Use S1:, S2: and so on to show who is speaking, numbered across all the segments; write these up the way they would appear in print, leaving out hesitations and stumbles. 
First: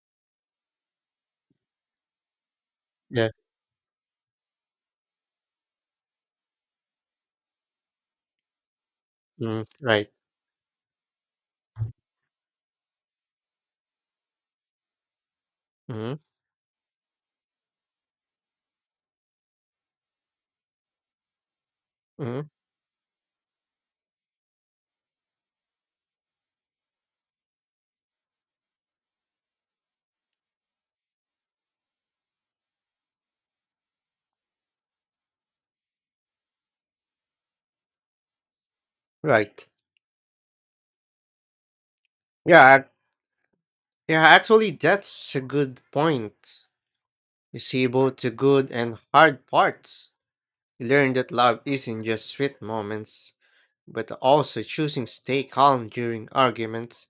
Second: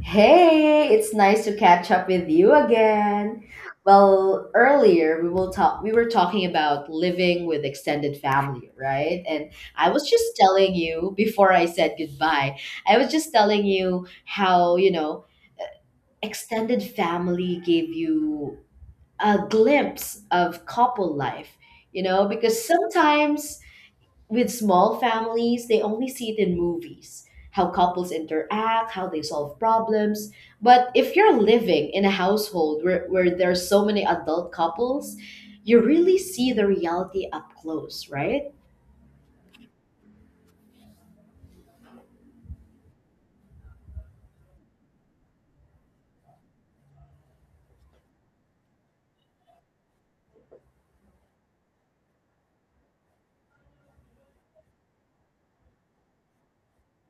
S1: Hey, it's nice to catch up with you
S2: Yeah.
S1: again. Well, earlier we were talking about living with extended family, right? And
S2: Mm,
S1: I was
S2: right.
S1: just telling you before I said goodbye, I was just telling you how, you know,
S2: hmm
S1: extended family gave you a glimpse of couple life, you know,
S2: hmm
S1: because sometimes with small families, they only see it in movies how couples interact, how they solve problems. But if you're living in a household where there's so many adult couples, you really see the reality up close, right?
S2: Right. Yeah. ac- Yeah. Actually, that's a good point. You see both the good and hard parts. You learn that love isn't just sweet moments, but also choosing stay calm during arguments,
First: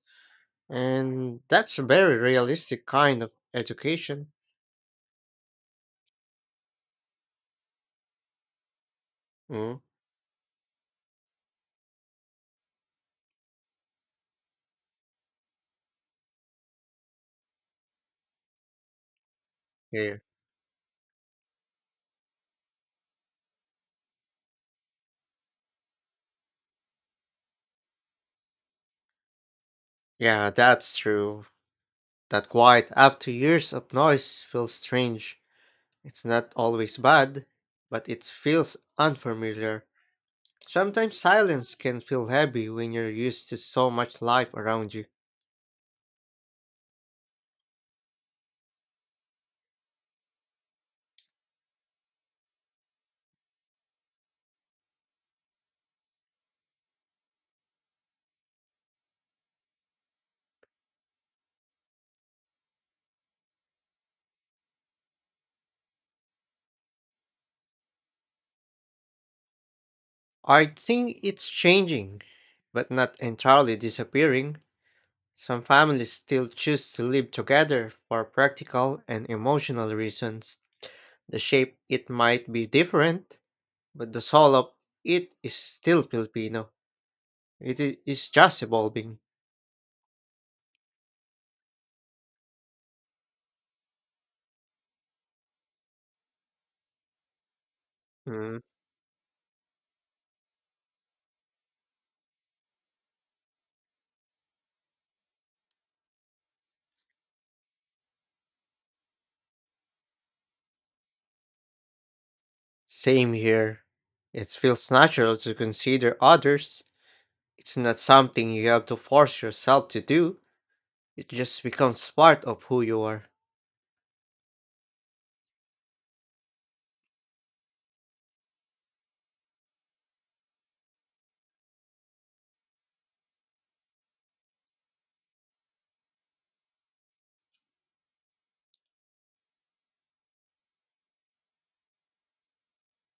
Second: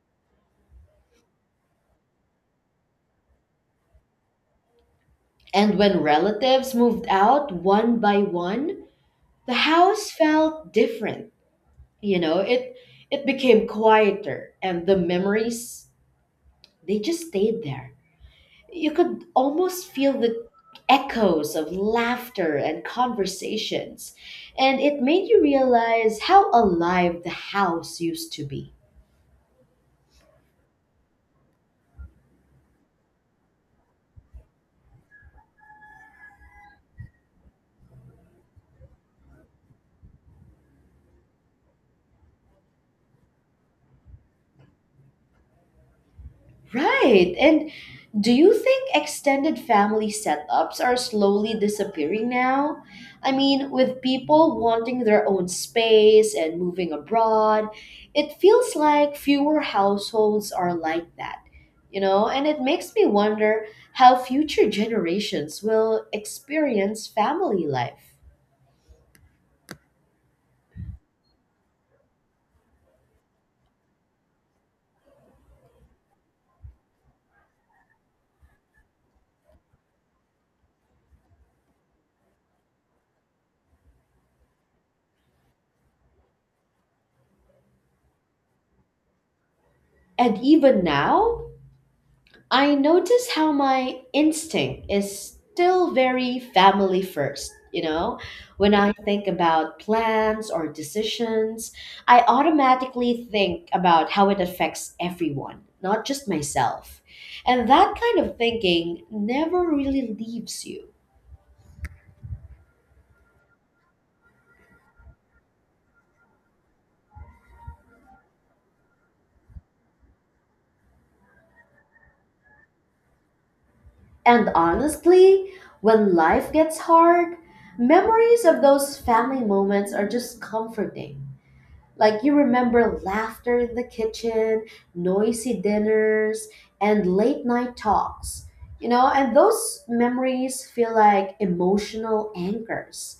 S2: and that's a very realistic kind of education.
S1: And when relatives moved out one by one, the
S2: Mm,
S1: house felt different. You know, it became quieter and the memories they just stayed there. You could almost feel
S2: yeah.
S1: the echoes of laughter and conversations, and it made you realize how alive the house used to be.
S2: Yeah, that's true. That quiet after years of noise feels strange. It's not always bad, but it feels unfamiliar. Sometimes silence can feel heavy when you're used to so much life around you.
S1: Right. And do you think extended family setups are slowly disappearing now? I mean, with people wanting their own space and moving abroad, it feels like fewer households are like that, you know? And it makes me wonder how future generations will experience family life.
S2: I think it's changing, but not entirely disappearing. Some families still choose to live together for practical and emotional reasons. The shape it might be different, but the soul of it is still Filipino. It is just evolving.
S1: And even now, I notice how my instinct is still very family first. You know,
S2: Mm,
S1: when I think about plans or decisions, I automatically think about how it affects everyone, not just myself. And that kind of thinking never really leaves you.
S2: Same here. It feels natural to consider others. It's not something you have to force yourself to do. It just becomes part of who you are.
S1: And honestly, when life gets hard, memories of those family moments are just comforting. Like you remember laughter in the kitchen, noisy dinners, and late night talks. You know, and those memories feel like emotional anchors.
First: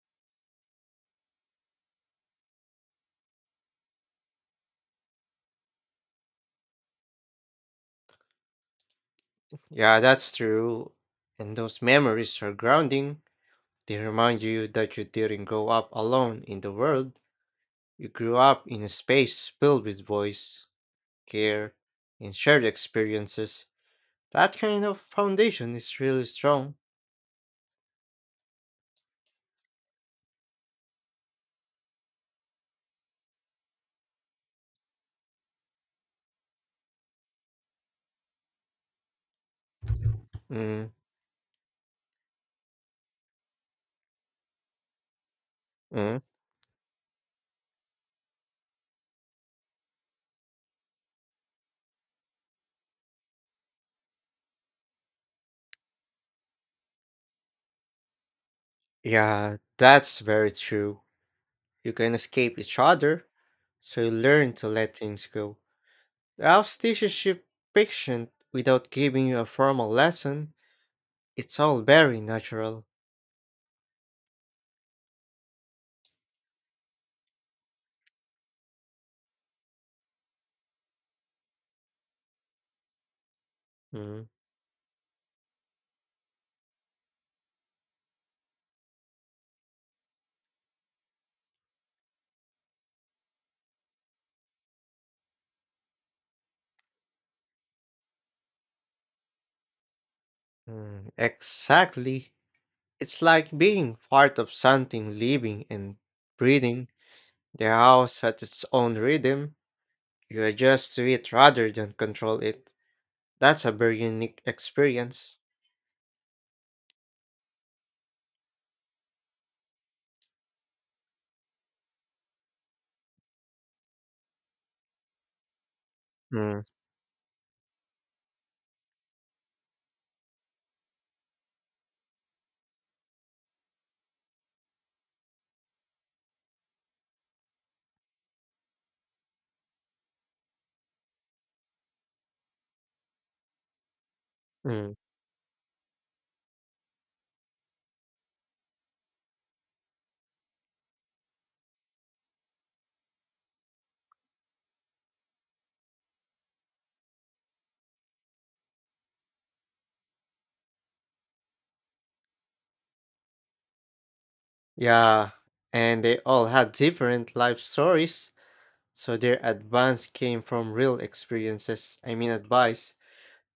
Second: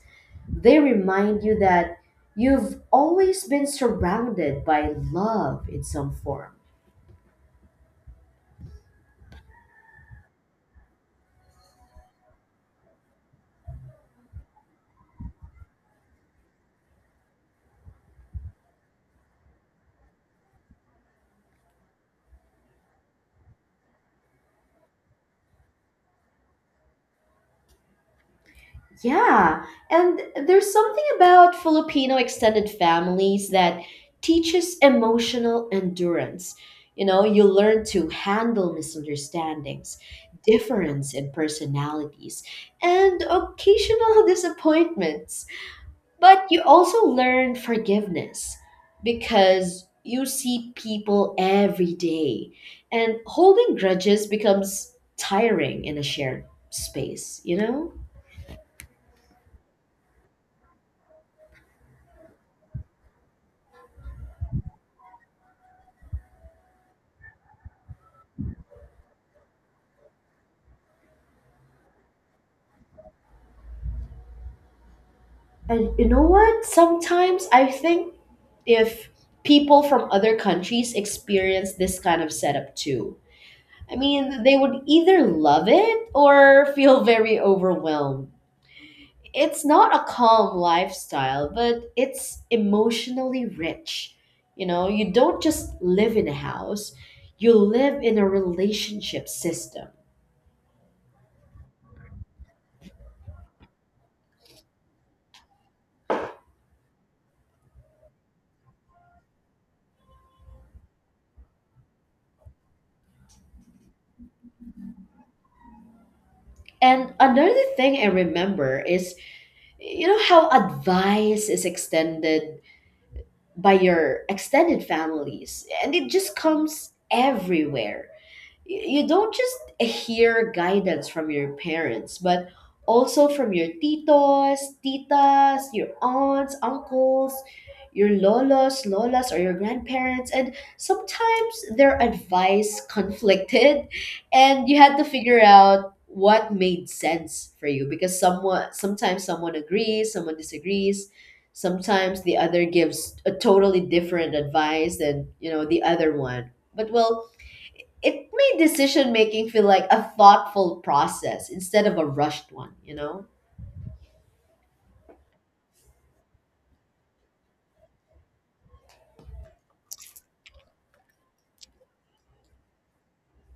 S1: They remind you that you've always been surrounded by love in some form.
S2: Yeah, that's true. And those memories are grounding. They remind you that you didn't grow up alone in the world. You grew up in a space filled with voice, care, and shared experiences. That kind of foundation is really strong.
S1: Yeah, and there's something about Filipino extended families that teaches emotional endurance. You know, you learn to handle misunderstandings,
S2: Mm,
S1: difference in personalities, and occasional disappointments.
S2: mm.
S1: But you also learn forgiveness because you see people every day, and holding grudges becomes tiring in a shared space, you know?
S2: Yeah, that's very true. You can escape each other, so you learn to let things go. The house teaches you patience without giving you a formal lesson. It's all very natural.
S1: And you know what? Sometimes I think if people from other countries experience this kind of setup too, I
S2: Mm,
S1: mean, they would either love it or feel very overwhelmed. It's not a calm lifestyle, but it's emotionally rich. You know, you don't just live in a house, you live in a relationship system.
S2: Exactly. It's like being part of something living and breathing. The house has its own rhythm. You adjust to it rather than control it. That's a very unique experience.
S1: And another thing I remember is you know how advice is extended by your extended families and it just
S2: Mm,
S1: comes everywhere. You don't just hear guidance from your parents, but also from your titos, titas, your aunts, uncles, your lolos, lolas, or your grandparents. And sometimes their advice conflicted, and you
S2: mm.
S1: had to figure out what made sense for you because someone sometimes someone agrees, someone disagrees. Sometimes the other gives a totally different advice than you know the other one. But well, it made decision making feel like a thoughtful process instead of a rushed one, you know?
S2: Yeah, and they all had different life stories, so their advice came from real experiences. I mean, advice.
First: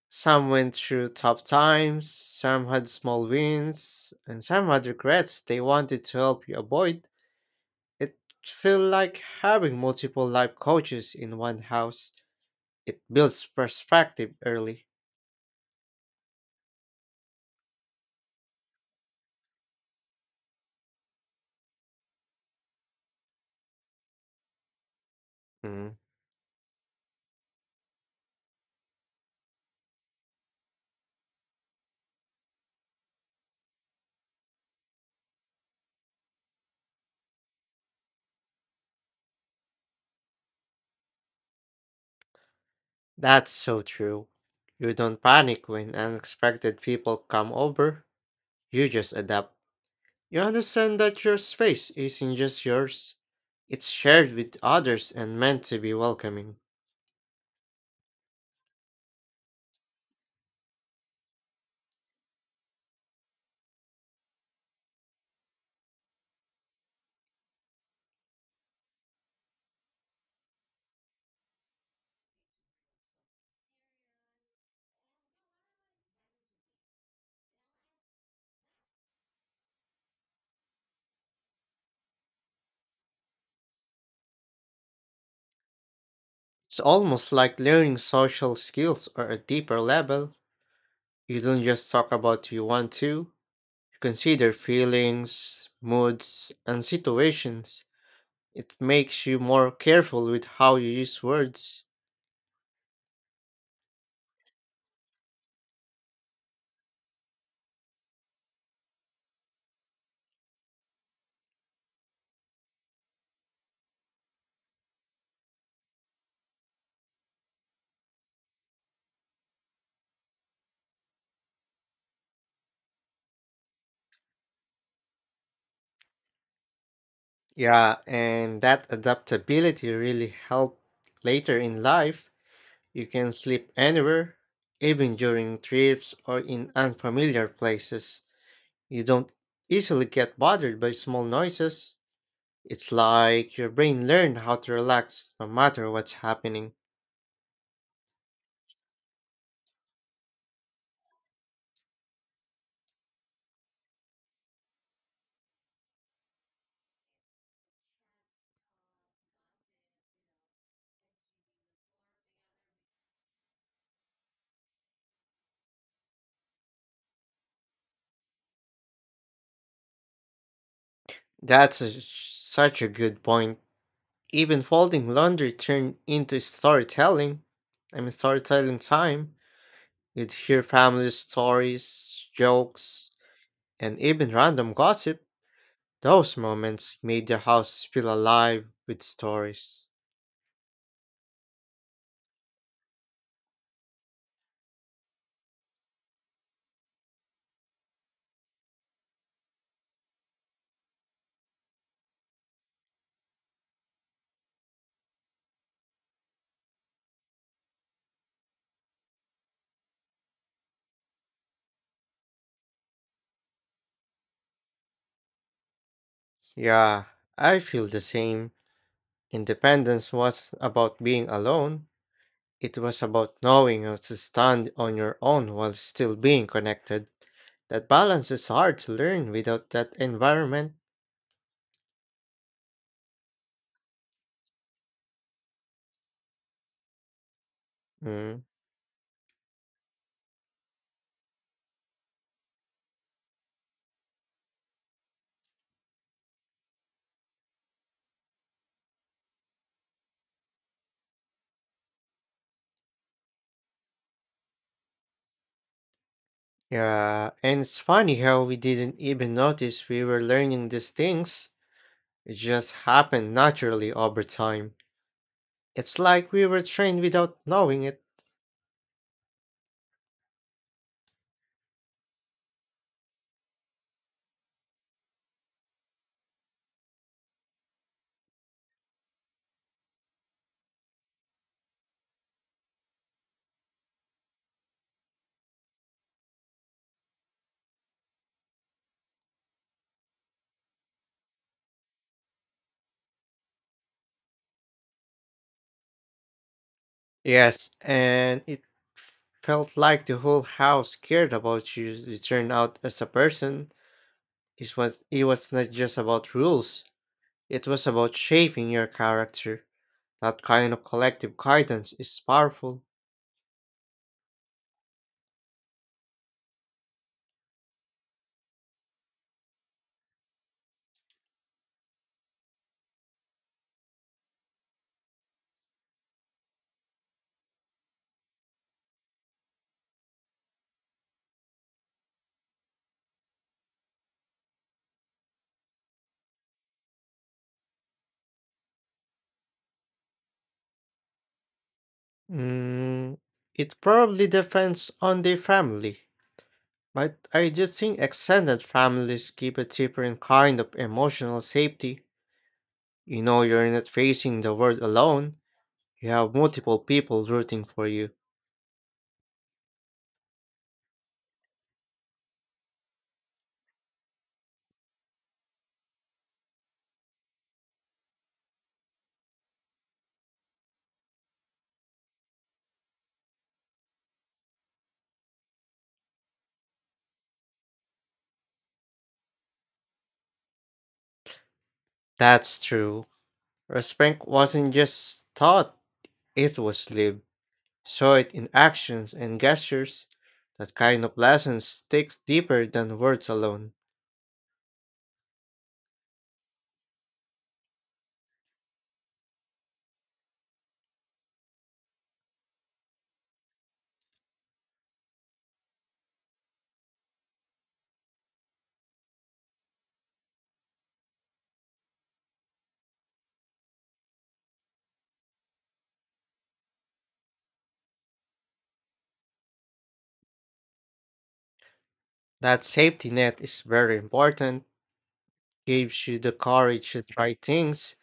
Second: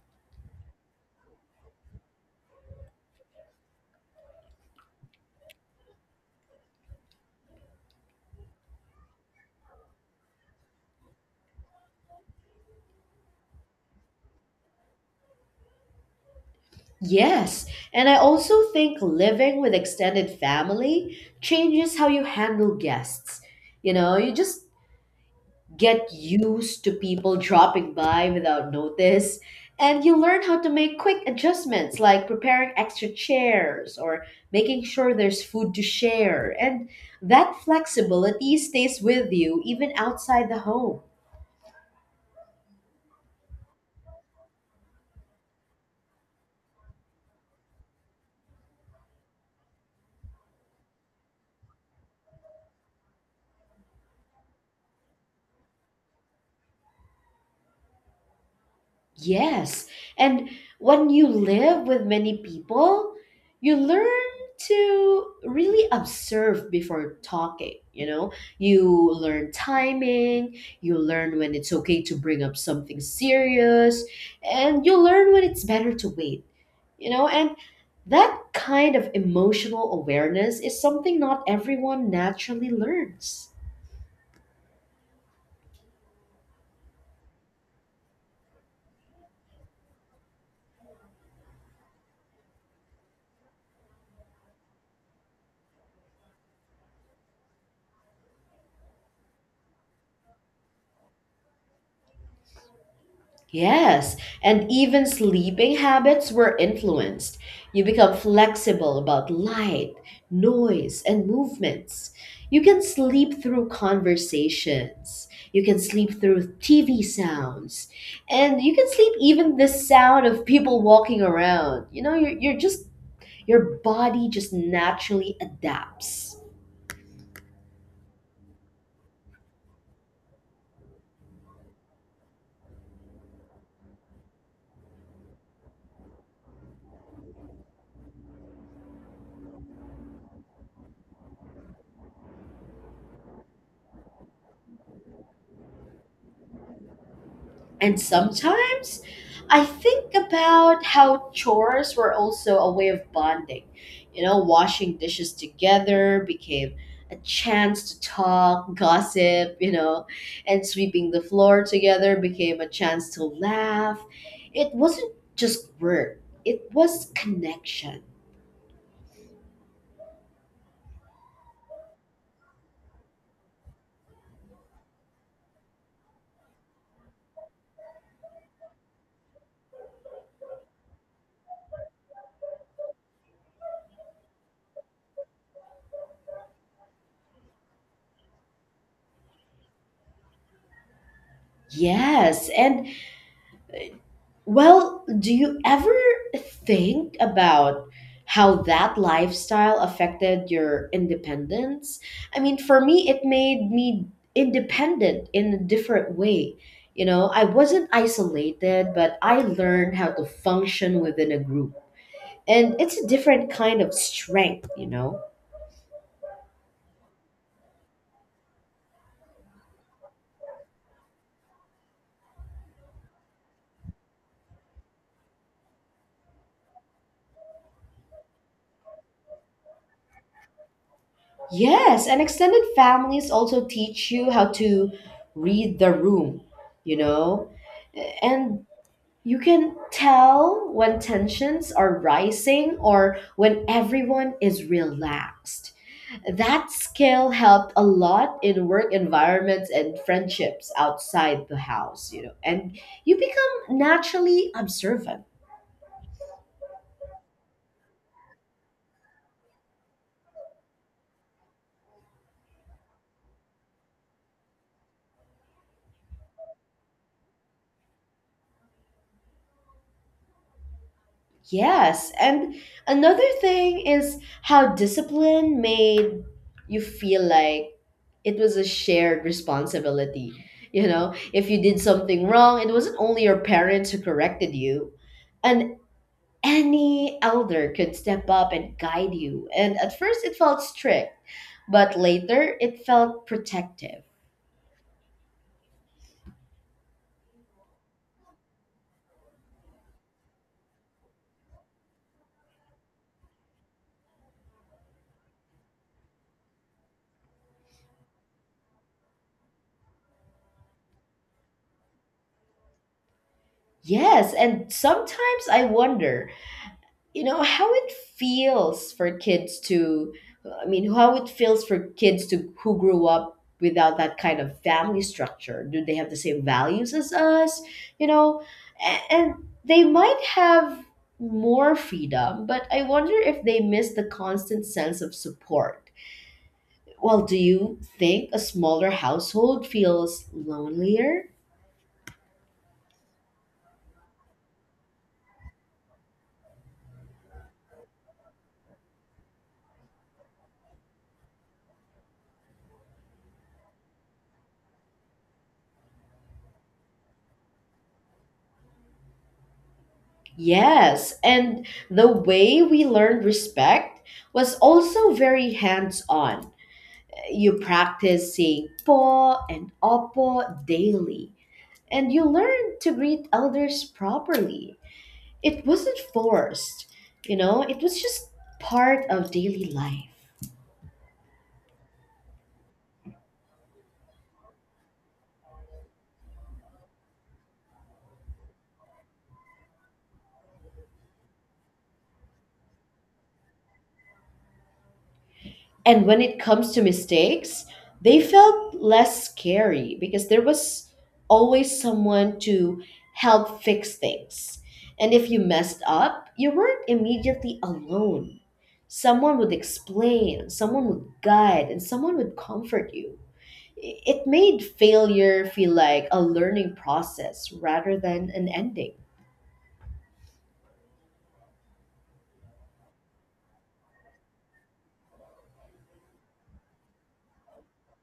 S2: Some went through tough times, some had small wins, and some had regrets they wanted to help you avoid. It felt like having multiple life coaches in one house. It builds perspective early.
S1: Yes, and I also think living with extended family changes how you handle guests. You know, you just
S2: Mm,
S1: get used to people dropping by without notice, and you learn how to make quick adjustments like preparing extra chairs or making sure there's food to share. And that flexibility stays with you even outside the home.
S2: That's so true. You don't panic when unexpected people come over. You just adapt. You understand that your space isn't just yours, it's shared with others and meant to be welcoming.
S1: Yes. And when you live with many people, you learn to really observe before talking, you know? You learn timing, you learn when it's okay to bring up something serious, and you learn when it's better to wait, you know? And that kind of emotional awareness is something not everyone naturally learns.
S2: It's almost like learning social skills on a deeper level. You don't just talk about you want to, you consider feelings, moods, and situations. It makes you more careful with how you use words.
S1: Yes, and even sleeping habits were influenced. You become flexible about light, noise, and movements. You can sleep through conversations. You can sleep through TV sounds. And you can sleep even the sound of people walking around. You know, your body just naturally adapts.
S2: Yeah, and that adaptability really helped later in life. You can sleep anywhere, even during trips or in unfamiliar places. You don't easily get bothered by small noises. It's like your brain learned how to relax no matter what's happening.
S1: And sometimes I think about how chores were also a way of bonding. You know, washing dishes together became a chance to talk, gossip, you know, and sweeping the floor together became a chance to laugh. It wasn't just work, it was connection.
S2: That's a, such a good point. Even folding laundry turned into storytelling. Storytelling time. You'd hear family stories, jokes, and even random gossip. Those moments made the house feel alive with stories.
S1: Yes, and well, do you ever think about how that lifestyle affected your independence? I mean, for me, it made me independent in a different way. You know, I wasn't isolated, but I learned how to function within a group. And it's a different kind of strength, you know?
S2: Yeah, I feel the same. Independence was about being alone. It was about knowing how to stand on your own while still being connected. That balance is hard to learn without that environment.
S1: Yes, and extended families also teach you how to read the room, you know?
S2: Mm.
S1: And you can tell when tensions are rising or when everyone is relaxed. That skill helped a lot in work environments and friendships outside the house, you know, and you become naturally observant.
S2: Yeah, and it's funny how we didn't even notice we were learning these things. It just happened naturally over time. It's like we were trained without knowing it.
S1: Yes, and another thing is how discipline made you feel like it was a shared responsibility. You know, if you did something wrong, it wasn't only your parents who corrected you, and any elder could step up and guide you. And at first, it felt strict, but later, it felt protective.
S2: Yes, and it felt like the whole house cared about you to turn out as a person. It was not, just about rules. It was about shaping your character. That kind of collective guidance is powerful.
S1: Yes, and sometimes I wonder you know how it feels for kids to who grew up without that kind of family structure. Do they have the same values as us, you know? And they might have more freedom, but I wonder if they miss the constant sense of support. Well, do you think a smaller household feels lonelier?
S2: Mm, it probably depends on the family. But I just think extended families give a different kind of emotional safety. You know, you're not facing the world alone, you have multiple people rooting for you.
S1: Yes, and the way we learned respect was also very hands on. You practice saying po and opo daily, and you learn to greet elders properly. It wasn't forced, you know, it was just part of daily life.
S2: That's true. Respect wasn't just taught, it was lived. Saw it in actions and gestures. That kind of lesson sticks deeper than words alone.
S1: And when it comes to mistakes, they felt less scary because there was always someone to help fix things, and if you messed up you weren't immediately alone. Someone would explain, someone would guide, and someone would comfort you. It made failure feel like a learning process rather than an ending.
S2: That safety net is very important, gives you the courage to try things.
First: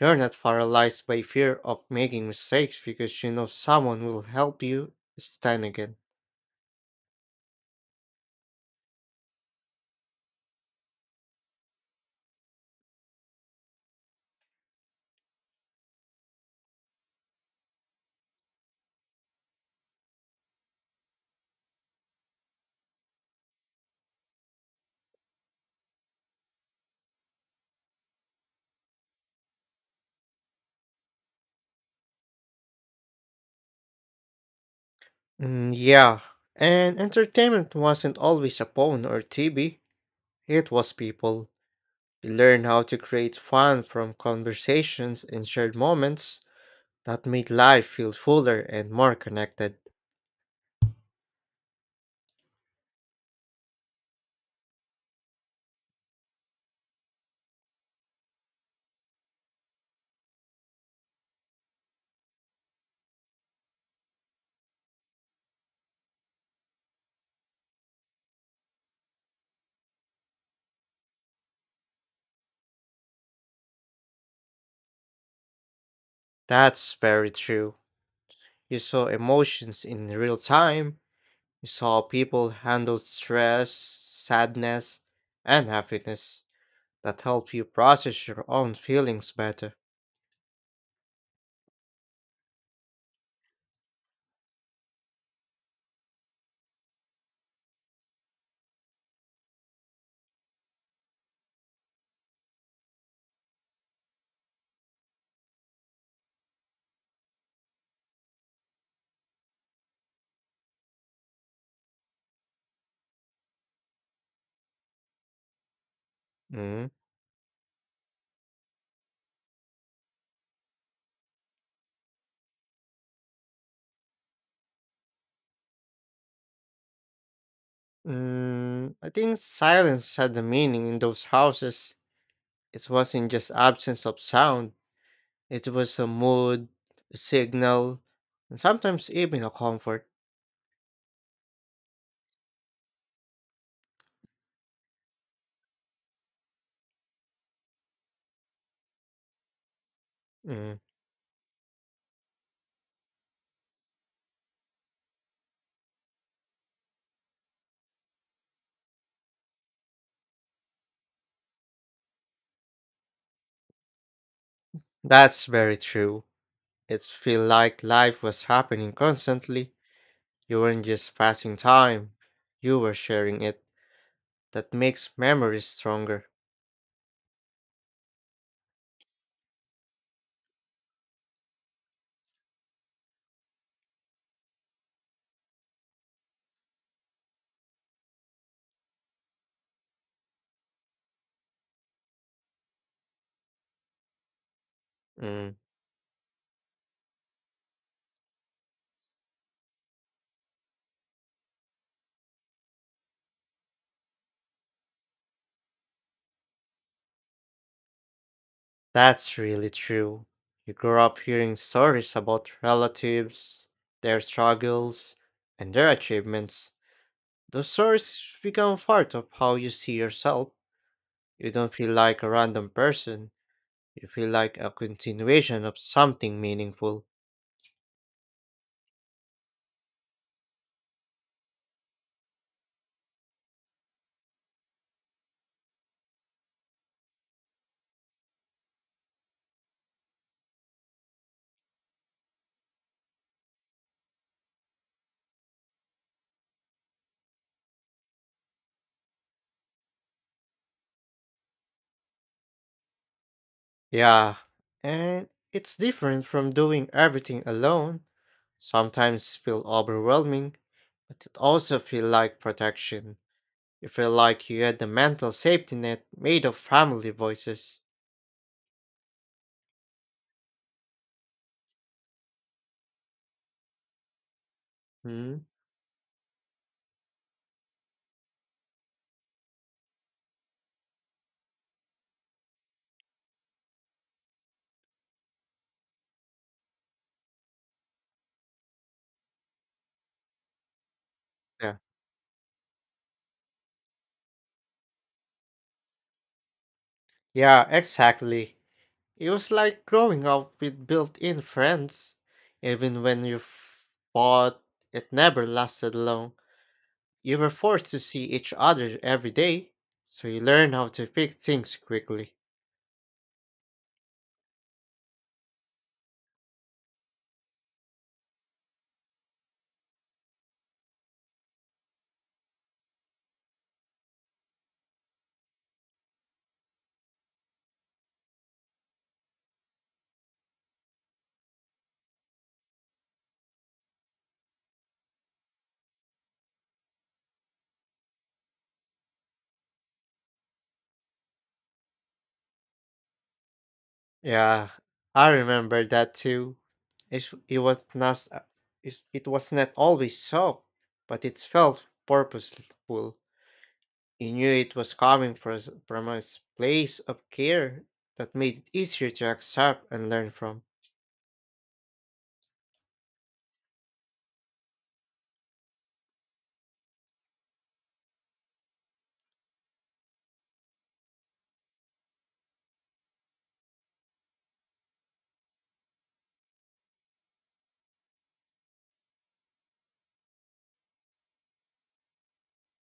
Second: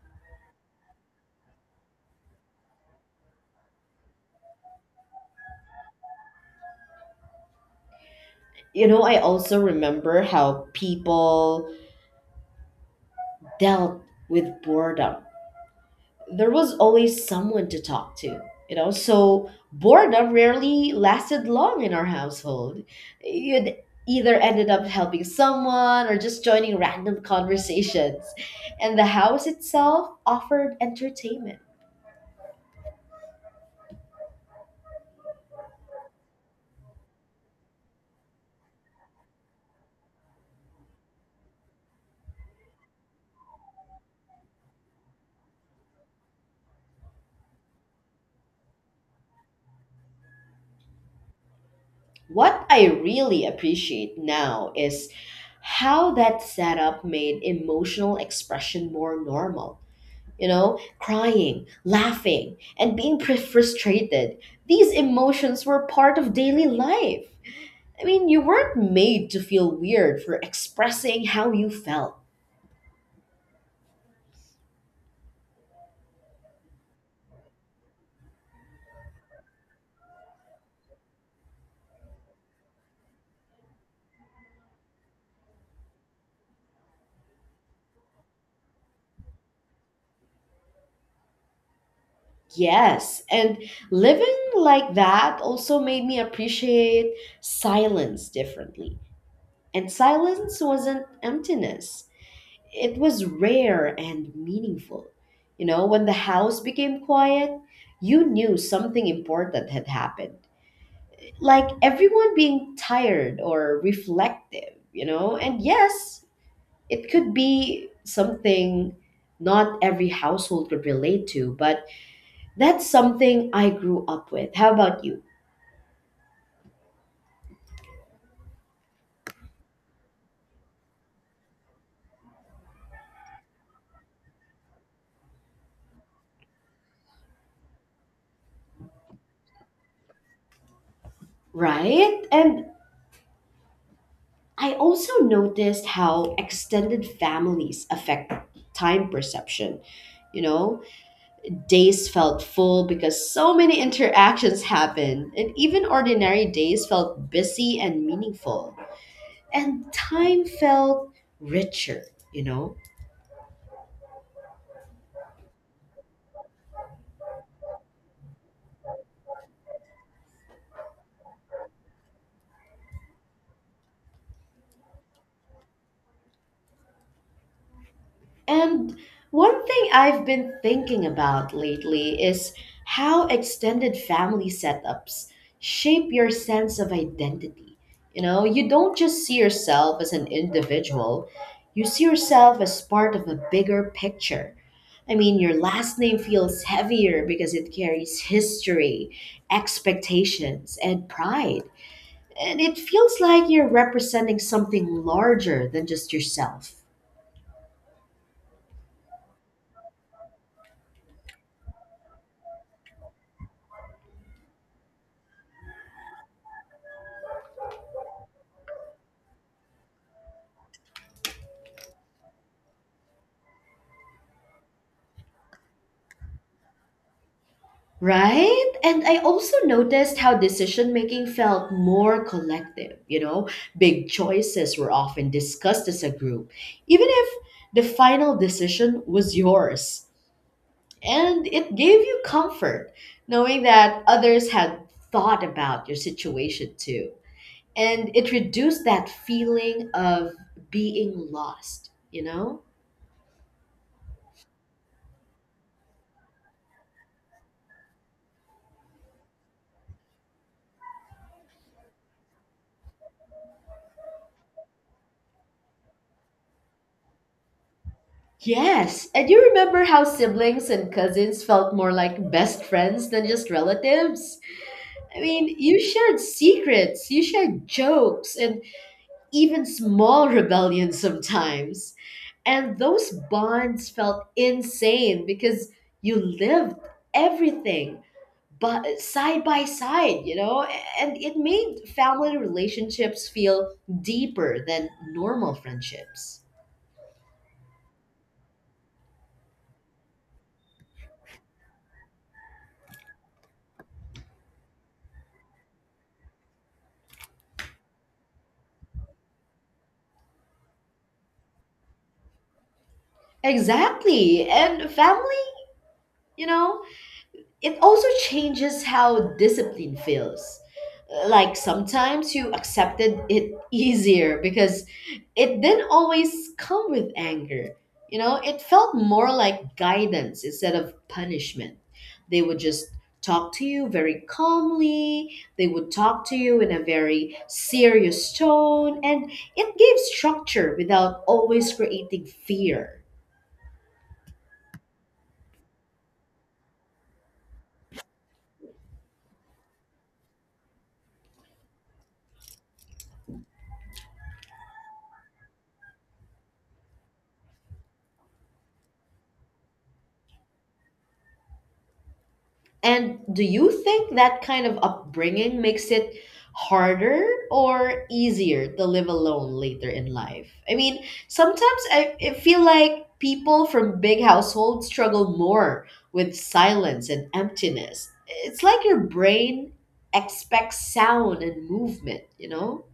S2: You're not paralyzed by fear of making mistakes because you know someone will help you stand again.
S1: You know, I also remember how people dealt with boredom. There was always someone to talk to, you know. So boredom rarely lasted long in our household. You'd either ended up helping someone or just joining random conversations. And the house itself offered entertainment.
S2: Mm, yeah, and entertainment wasn't always a phone or TV, it was people. You learn how to create fun from conversations and shared moments that made life feel fuller and more connected.
S1: What I really appreciate now is how that setup made emotional expression more normal. You know, crying, laughing, and being frustrated. These emotions were part of daily life. I mean, you weren't made to feel weird for expressing how you felt.
S2: That's very true. You saw emotions in real time, you saw people handle stress, sadness, and happiness. That help you process your own feelings better.
S1: Yes, and living like that also made me appreciate silence differently. And silence wasn't emptiness, it was rare and meaningful. You know, when the house became quiet, you knew something important had happened, like everyone being tired or reflective, you know? And yes,
S2: Mm.
S1: it could be something not every household could relate to, but that's something I grew up with. How about you?
S2: Mm, I think silence had a meaning in those houses. It wasn't just absence of sound, it was a mood, a signal, and sometimes even a comfort.
S1: Right? And I also noticed how extended families affect time perception. You
S2: Mm.
S1: know, days felt full because so many interactions happened, and even ordinary days felt busy and meaningful. And time felt richer, you know?
S2: That's very true. It feel like life was happening constantly. You weren't just passing time, you were sharing it. That makes memories stronger.
S1: And one thing I've been thinking about lately is how extended family setups shape your sense of identity. You know, you don't just see yourself as an individual, you see yourself as part of a bigger picture. I mean, your
S2: Mm.
S1: last name feels heavier because it carries history, expectations, and pride. And it feels like you're representing something larger than just yourself.
S2: That's really true. You grow up hearing stories about relatives, their struggles, and their achievements. Those stories become part of how you see yourself. You don't feel like a random person, you feel like a continuation of something meaningful.
S1: Right? And I also noticed how decision making felt more collective. You know, big choices were often discussed as a group, even if the final decision was yours. And it gave you comfort knowing that others had thought about your situation too. And it reduced that feeling of being lost, you know?
S2: Yeah, and it's different from doing everything alone. Sometimes feel overwhelming, but it also feel like protection. You feel like you had the mental safety net made of family voices.
S1: Yes, and you remember how siblings and cousins felt more like best friends than just relatives? I
S2: Hmm?
S1: mean, you shared secrets, you shared jokes, and even small rebellions sometimes. And those bonds felt insane because you lived everything but side by side, you know? And it
S2: Yeah.
S1: made family relationships feel deeper than normal friendships.
S2: Yeah, exactly. It was like growing up with built in friends. Even when you fought, it never lasted long. You were forced to see each other every day, so you learn how to fix things quickly.
S1: Exactly. And family, you know, it also changes how discipline feels. Like sometimes you accepted it easier because it didn't always come with anger. You know, it felt more like guidance instead of punishment. They would just talk to you very calmly, they would talk to you in a very serious tone, and it gave structure without always creating fear.
S2: Yeah, I remember that too. It it was not, it was not always so, but it felt purposeful. He knew it was coming from from a place of care that made it easier to accept and learn from.
S1: And do you think that kind of upbringing makes it harder or easier to live alone later in life? I mean, sometimes I feel like people from big households struggle more with silence and emptiness. It's like your brain expects sound and movement, you know?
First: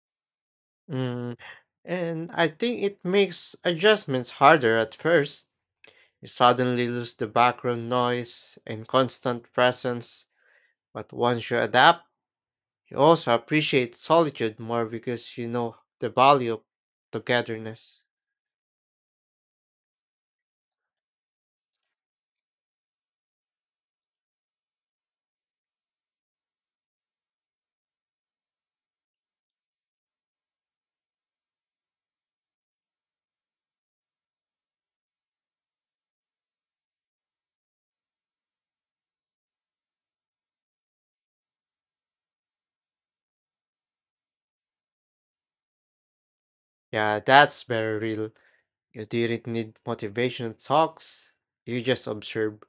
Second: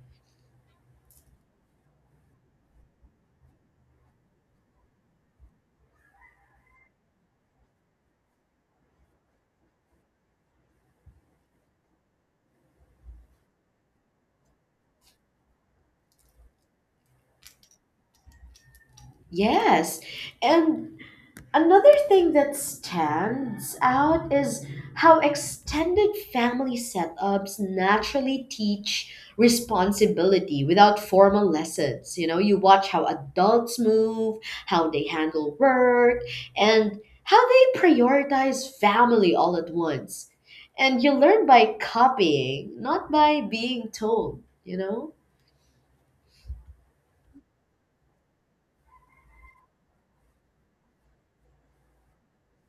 S2: Mm, and I think it makes adjustments harder at first. You suddenly lose the background noise and constant presence, but once you adapt, you also appreciate solitude more because you know the value of togetherness.
S1: Yes. And another thing that stands out is how extended family setups naturally teach responsibility without formal lessons. You know, you watch how adults move, how they handle work, and how they prioritize family all at once. And you learn by copying, not by being told, you know?
S2: Yeah, that's very real. You didn't need motivational talks, you just observe.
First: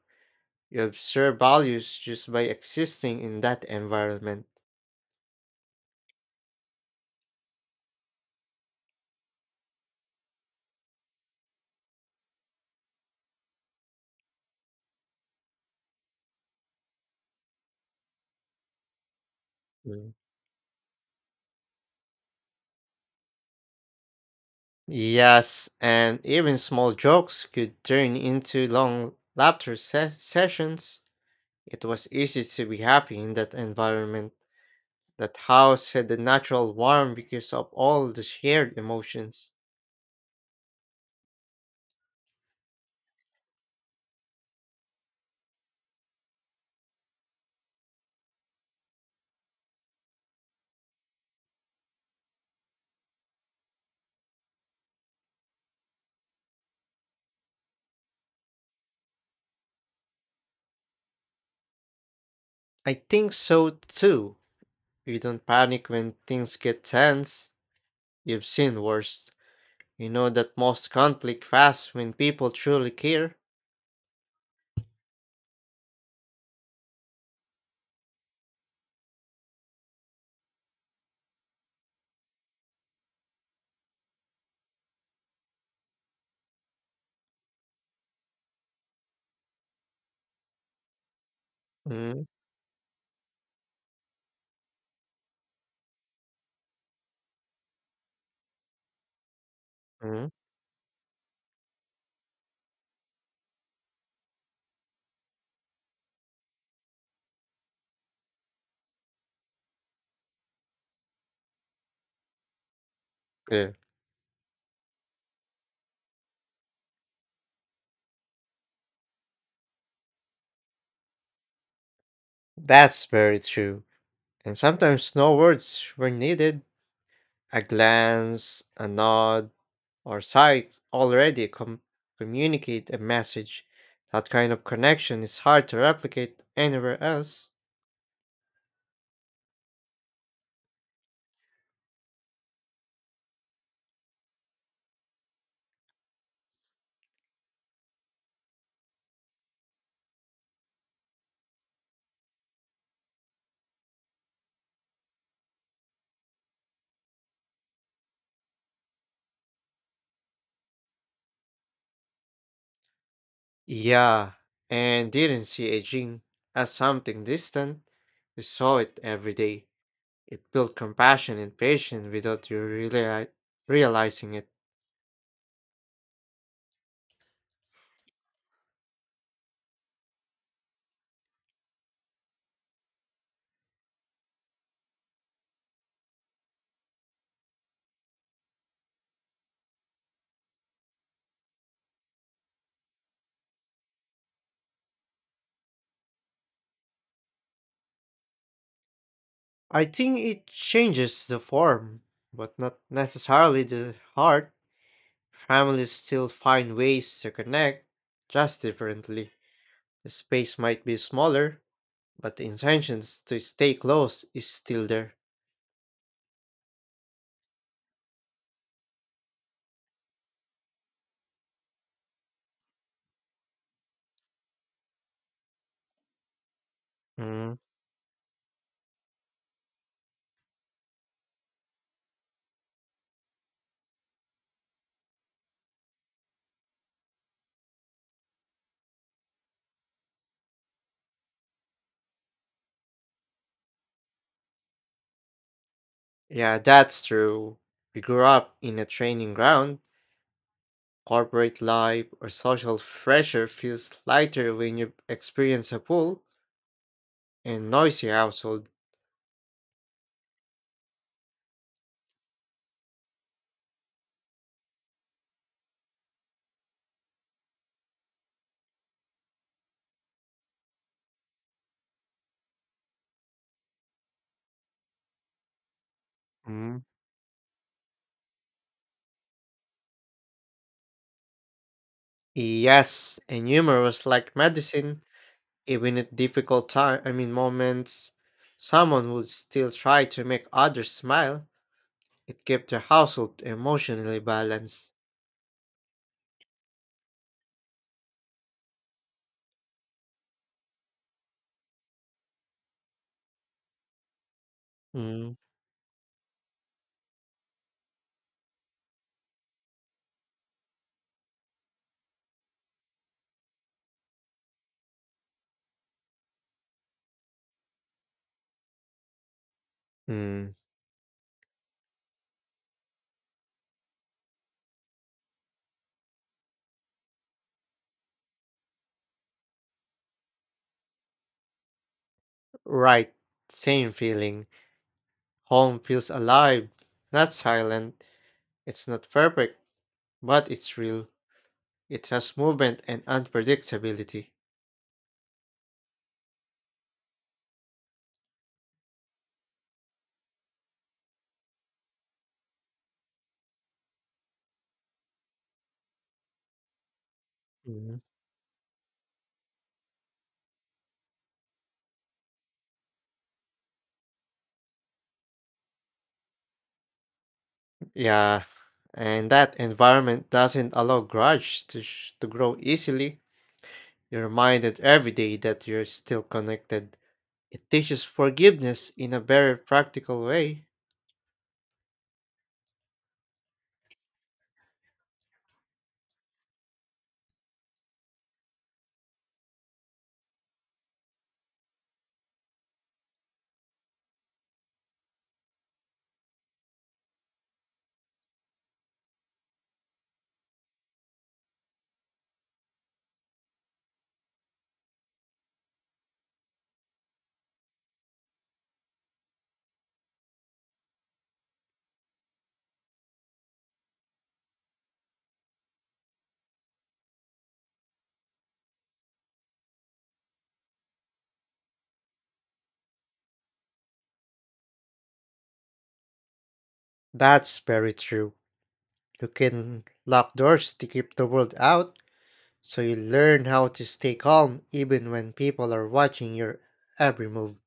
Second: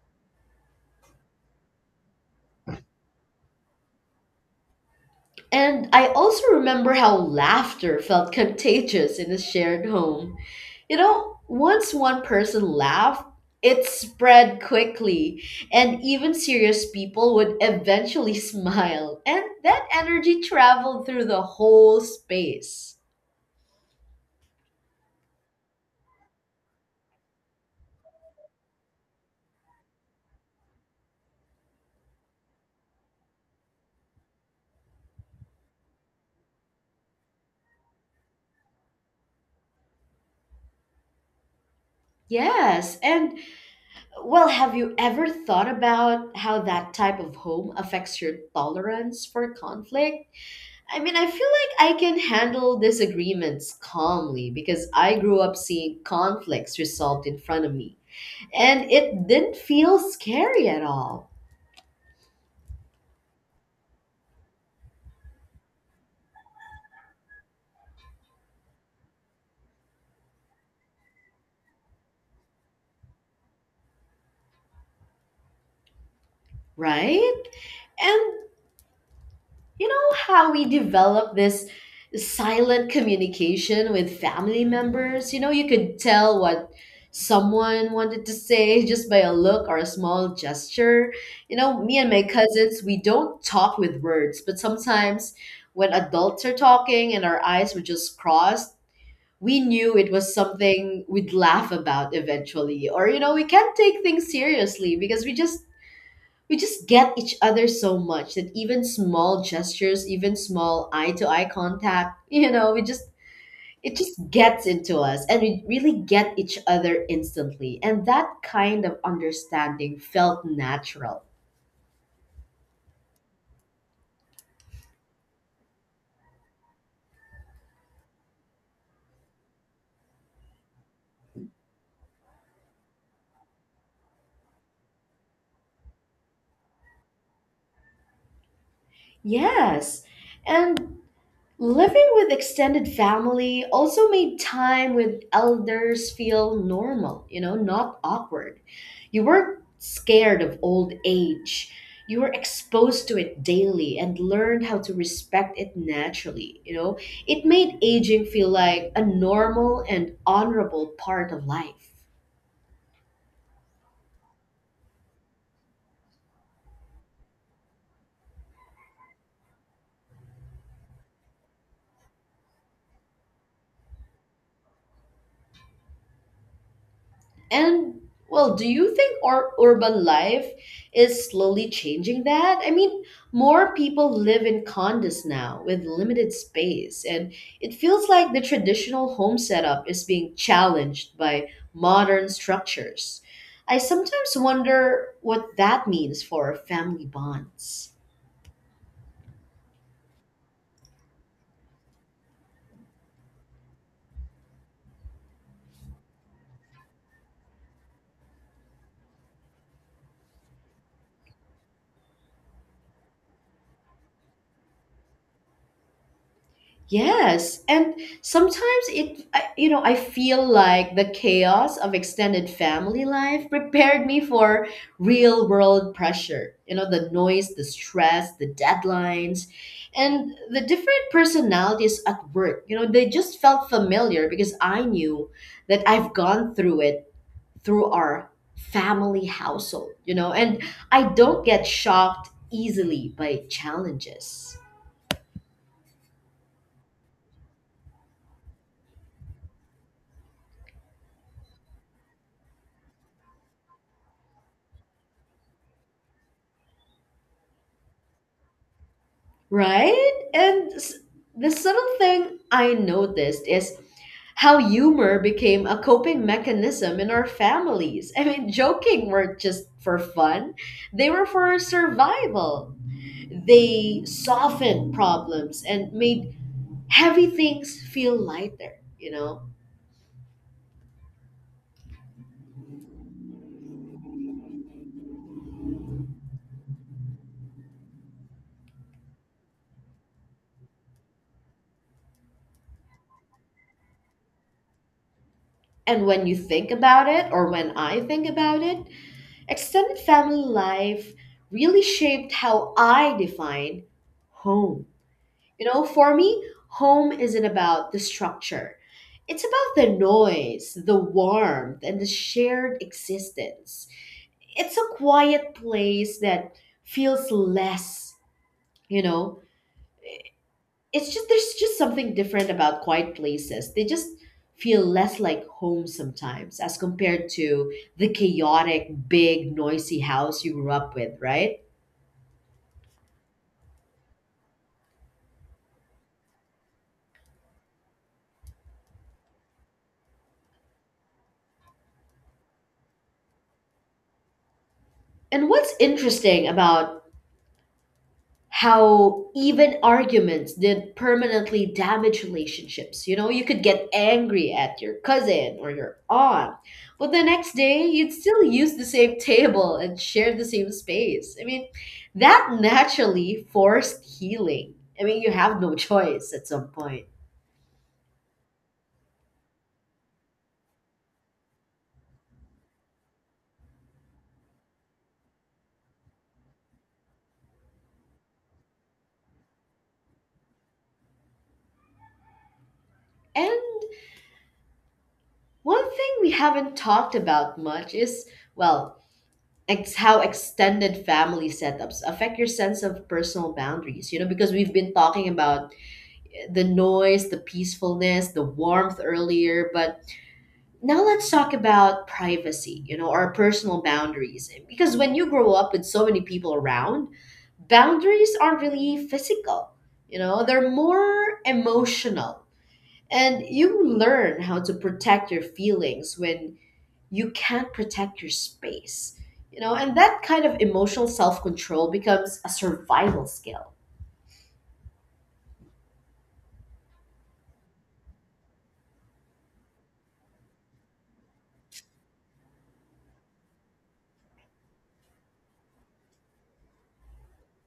S2: You observe values just by existing in that environment.
S1: And I also remember how laughter felt contagious in a shared home. You know, once one person laughed, it spread quickly, and even serious people would eventually smile, and that
S2: Mm.
S1: energy traveled through the whole space.
S2: Yes, and even small jokes could turn into long sessions. It was easy to be happy in that environment. That house had a natural warmth because of all the shared emotions.
S1: Yes. Have you ever thought about how that type of home affects your tolerance for conflict? I feel like I can handle disagreements calmly because I grew up seeing conflicts resolved in front of me, and it didn't feel scary at all,
S2: I think so too. You don't panic when things get tense. You've seen worse. You know that most conflict fast when people truly care.
S1: right? And you know how we develop this silent communication with family members. You know, you could tell what someone wanted to say just by a look or a small gesture. You know, me and
S2: Mm-hmm.
S1: my cousins, we don't talk with words, but sometimes when adults are talking and our eyes were just crossed, we knew it was something we'd laugh about eventually. Or you know we can't take things seriously because we just get each other so much that even small gestures, even small eye to eye contact, we just,
S2: Yeah.
S1: it just gets into us and we really get each other instantly. And that kind of understanding felt natural.
S2: That's very true. And sometimes no words were needed. A glance, a nod, our sites already communicate a message. That kind of connection is hard to replicate anywhere else.
S1: Yes. And living with extended family also made time with elders feel normal, not awkward. You weren't scared of old age. You were exposed to it daily and learned how to respect it naturally, It made aging feel like a normal and honorable part of life.
S2: Yeah, and didn't see aging as something distant. We saw it every day. It built compassion and patience without you really realizing it.
S1: And do you think our urban life is slowly changing that? More people live in condos now with limited space, and it feels like the traditional home setup is being challenged by modern structures. I sometimes wonder what that means for family bonds.
S2: I think it changes the form, but not necessarily the heart. Families still find ways to connect, just differently. The space might be smaller, but the intentions to stay close is still there.
S1: Yes, and sometimes it, I- you know, I feel like the chaos of extended family life prepared me for real world pressure. You know, the noise,
S2: Mm,
S1: the stress, the deadlines, and the different personalities at work. You know, they just felt familiar because I knew that I've gone through it through our family household, and I don't get shocked easily by challenges.
S2: Yeah, that's true. We grew up in a training ground. Corporate life or social pressure feels lighter when you experience a pool and noisy household.
S1: Right? The subtle thing I noticed is how humor became a coping mechanism in our families. Joking weren't just for fun, they were for survival. They softened problems and made
S2: mm,
S1: heavy things feel lighter, you know?
S2: Yes, and humor was like medicine. Even at difficult time, I mean moments, someone would still try to make others smile. It kept the household emotionally balanced.
S1: And when you think about it, or when I think about it, extended family life really shaped how I defined home.
S2: Mm.
S1: You know, for me, home isn't about the structure. It's about the noise, the warmth, and the shared existence. It's a quiet place that feels less, you know.
S2: Mm.
S1: It's just there's just something different about quiet places. They just feel less like home sometimes as compared to the chaotic, big, noisy house you grew up with, right?
S2: Right, same feeling. Home feels alive, not silent. It's not perfect, but it's real. It has movement and unpredictability.
S1: And what's interesting about how even arguments did permanently damage relationships. You know, you could get angry at your cousin or your aunt, but the next day
S2: Mhm.
S1: you'd still use the same table and share the same space. I mean, that naturally forced healing. I mean, you have no choice at some point.
S2: Yeah, and that environment doesn't allow grudge to grow easily. You're reminded every day that you're still connected. It teaches forgiveness in a very practical way.
S1: And one thing we haven't talked about much is, well, how extended family setups affect your sense of personal boundaries. You know, because we've been talking about the noise, the peacefulness, the warmth earlier. But now let's talk about privacy, our personal boundaries. Because when you grow up with so many people around, boundaries aren't really physical, they're more emotional. And you learn how to protect your feelings when you can't protect your space, and that kind of emotional self control becomes a survival skill.
S2: That's very true. You can lock doors to keep the world out, so you learn how to stay calm even when people are watching your every move.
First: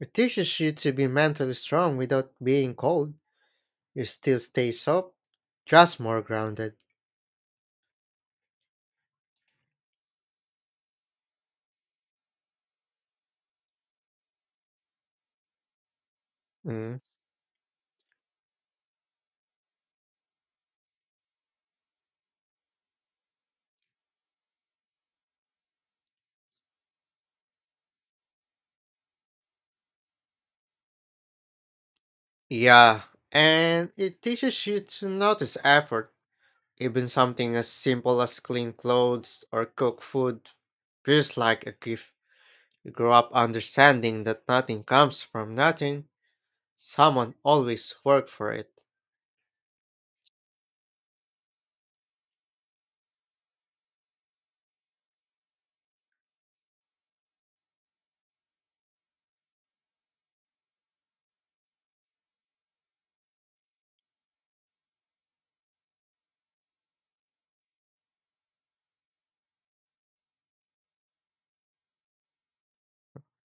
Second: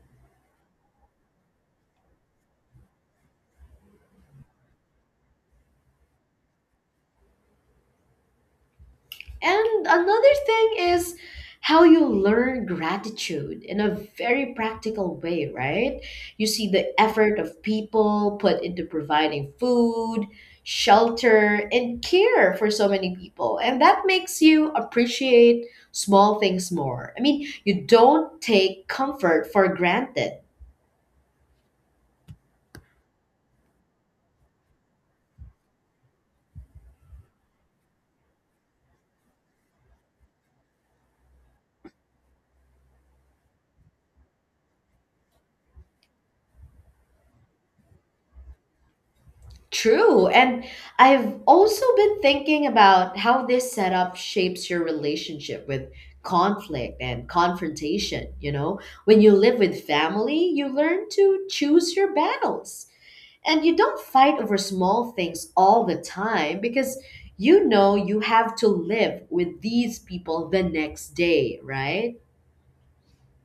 S2: It teaches you to be mentally strong without being cold. You still stay soft, just more grounded.
S1: And another thing is how you learn gratitude in a very practical way, right? You see the
S2: Mm.
S1: effort of people put into providing food, shelter, and care for so many people. And that makes you appreciate small things more. You don't take comfort for granted.
S2: Yeah, and it teaches you to notice effort. Even something as simple as clean clothes or cook food feels like a gift. You grow up understanding that nothing comes from nothing. Someone always work for it,
S1: True. And I've also been thinking about how this setup shapes your relationship with conflict and confrontation. You know, when you live with family, you learn to choose your battles and you don't fight over small things all the time because you know you have to live with these people the next day, right?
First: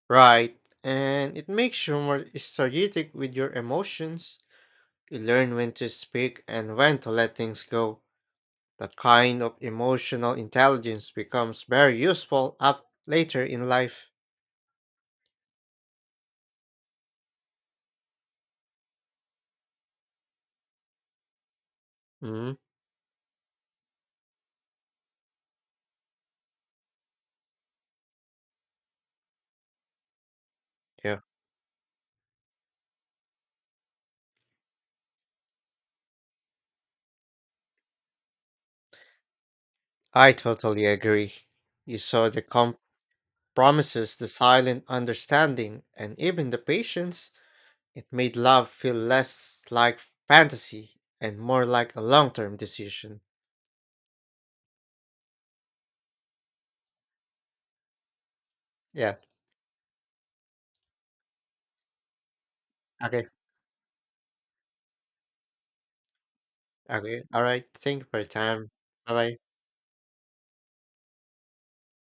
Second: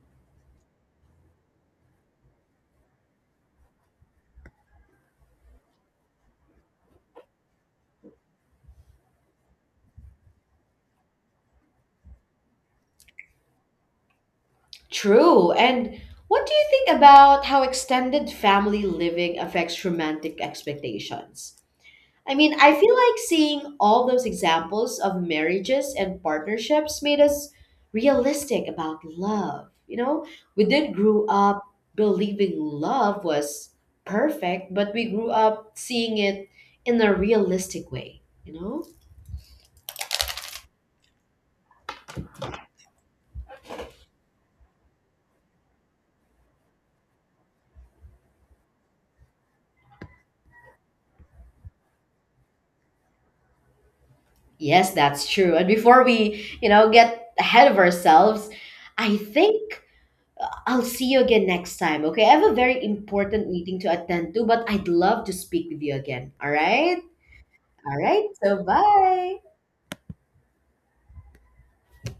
S2: right? And it makes you more strategic with your emotions. You learn when to speak and when to let things go. That kind of emotional intelligence becomes very useful up later in life.
S1: True. And what do you think about how extended family living affects romantic expectations?
S2: Hmm
S1: I feel like seeing all those examples of marriages and partnerships made us realistic about love. You know, we didn't
S2: Yeah,
S1: grow up believing love was perfect, but we grew up seeing it in a realistic way, you know?
S2: I totally agree. You saw the compromises, the silent understanding, and even the patience. It made love feel less like fantasy and more like a long-term decision.
S1: Yes, that's true. And before we, get ahead of ourselves,
S2: Yeah.
S1: I think I'll see you again next time, okay? I have a very
S2: Okay.
S1: important meeting to attend to, but I'd love to speak with you again, all right?
S2: Okay. All right.
S1: All
S2: Thank you for
S1: right.
S2: your
S1: So
S2: time. Bye
S1: bye.
S2: bye.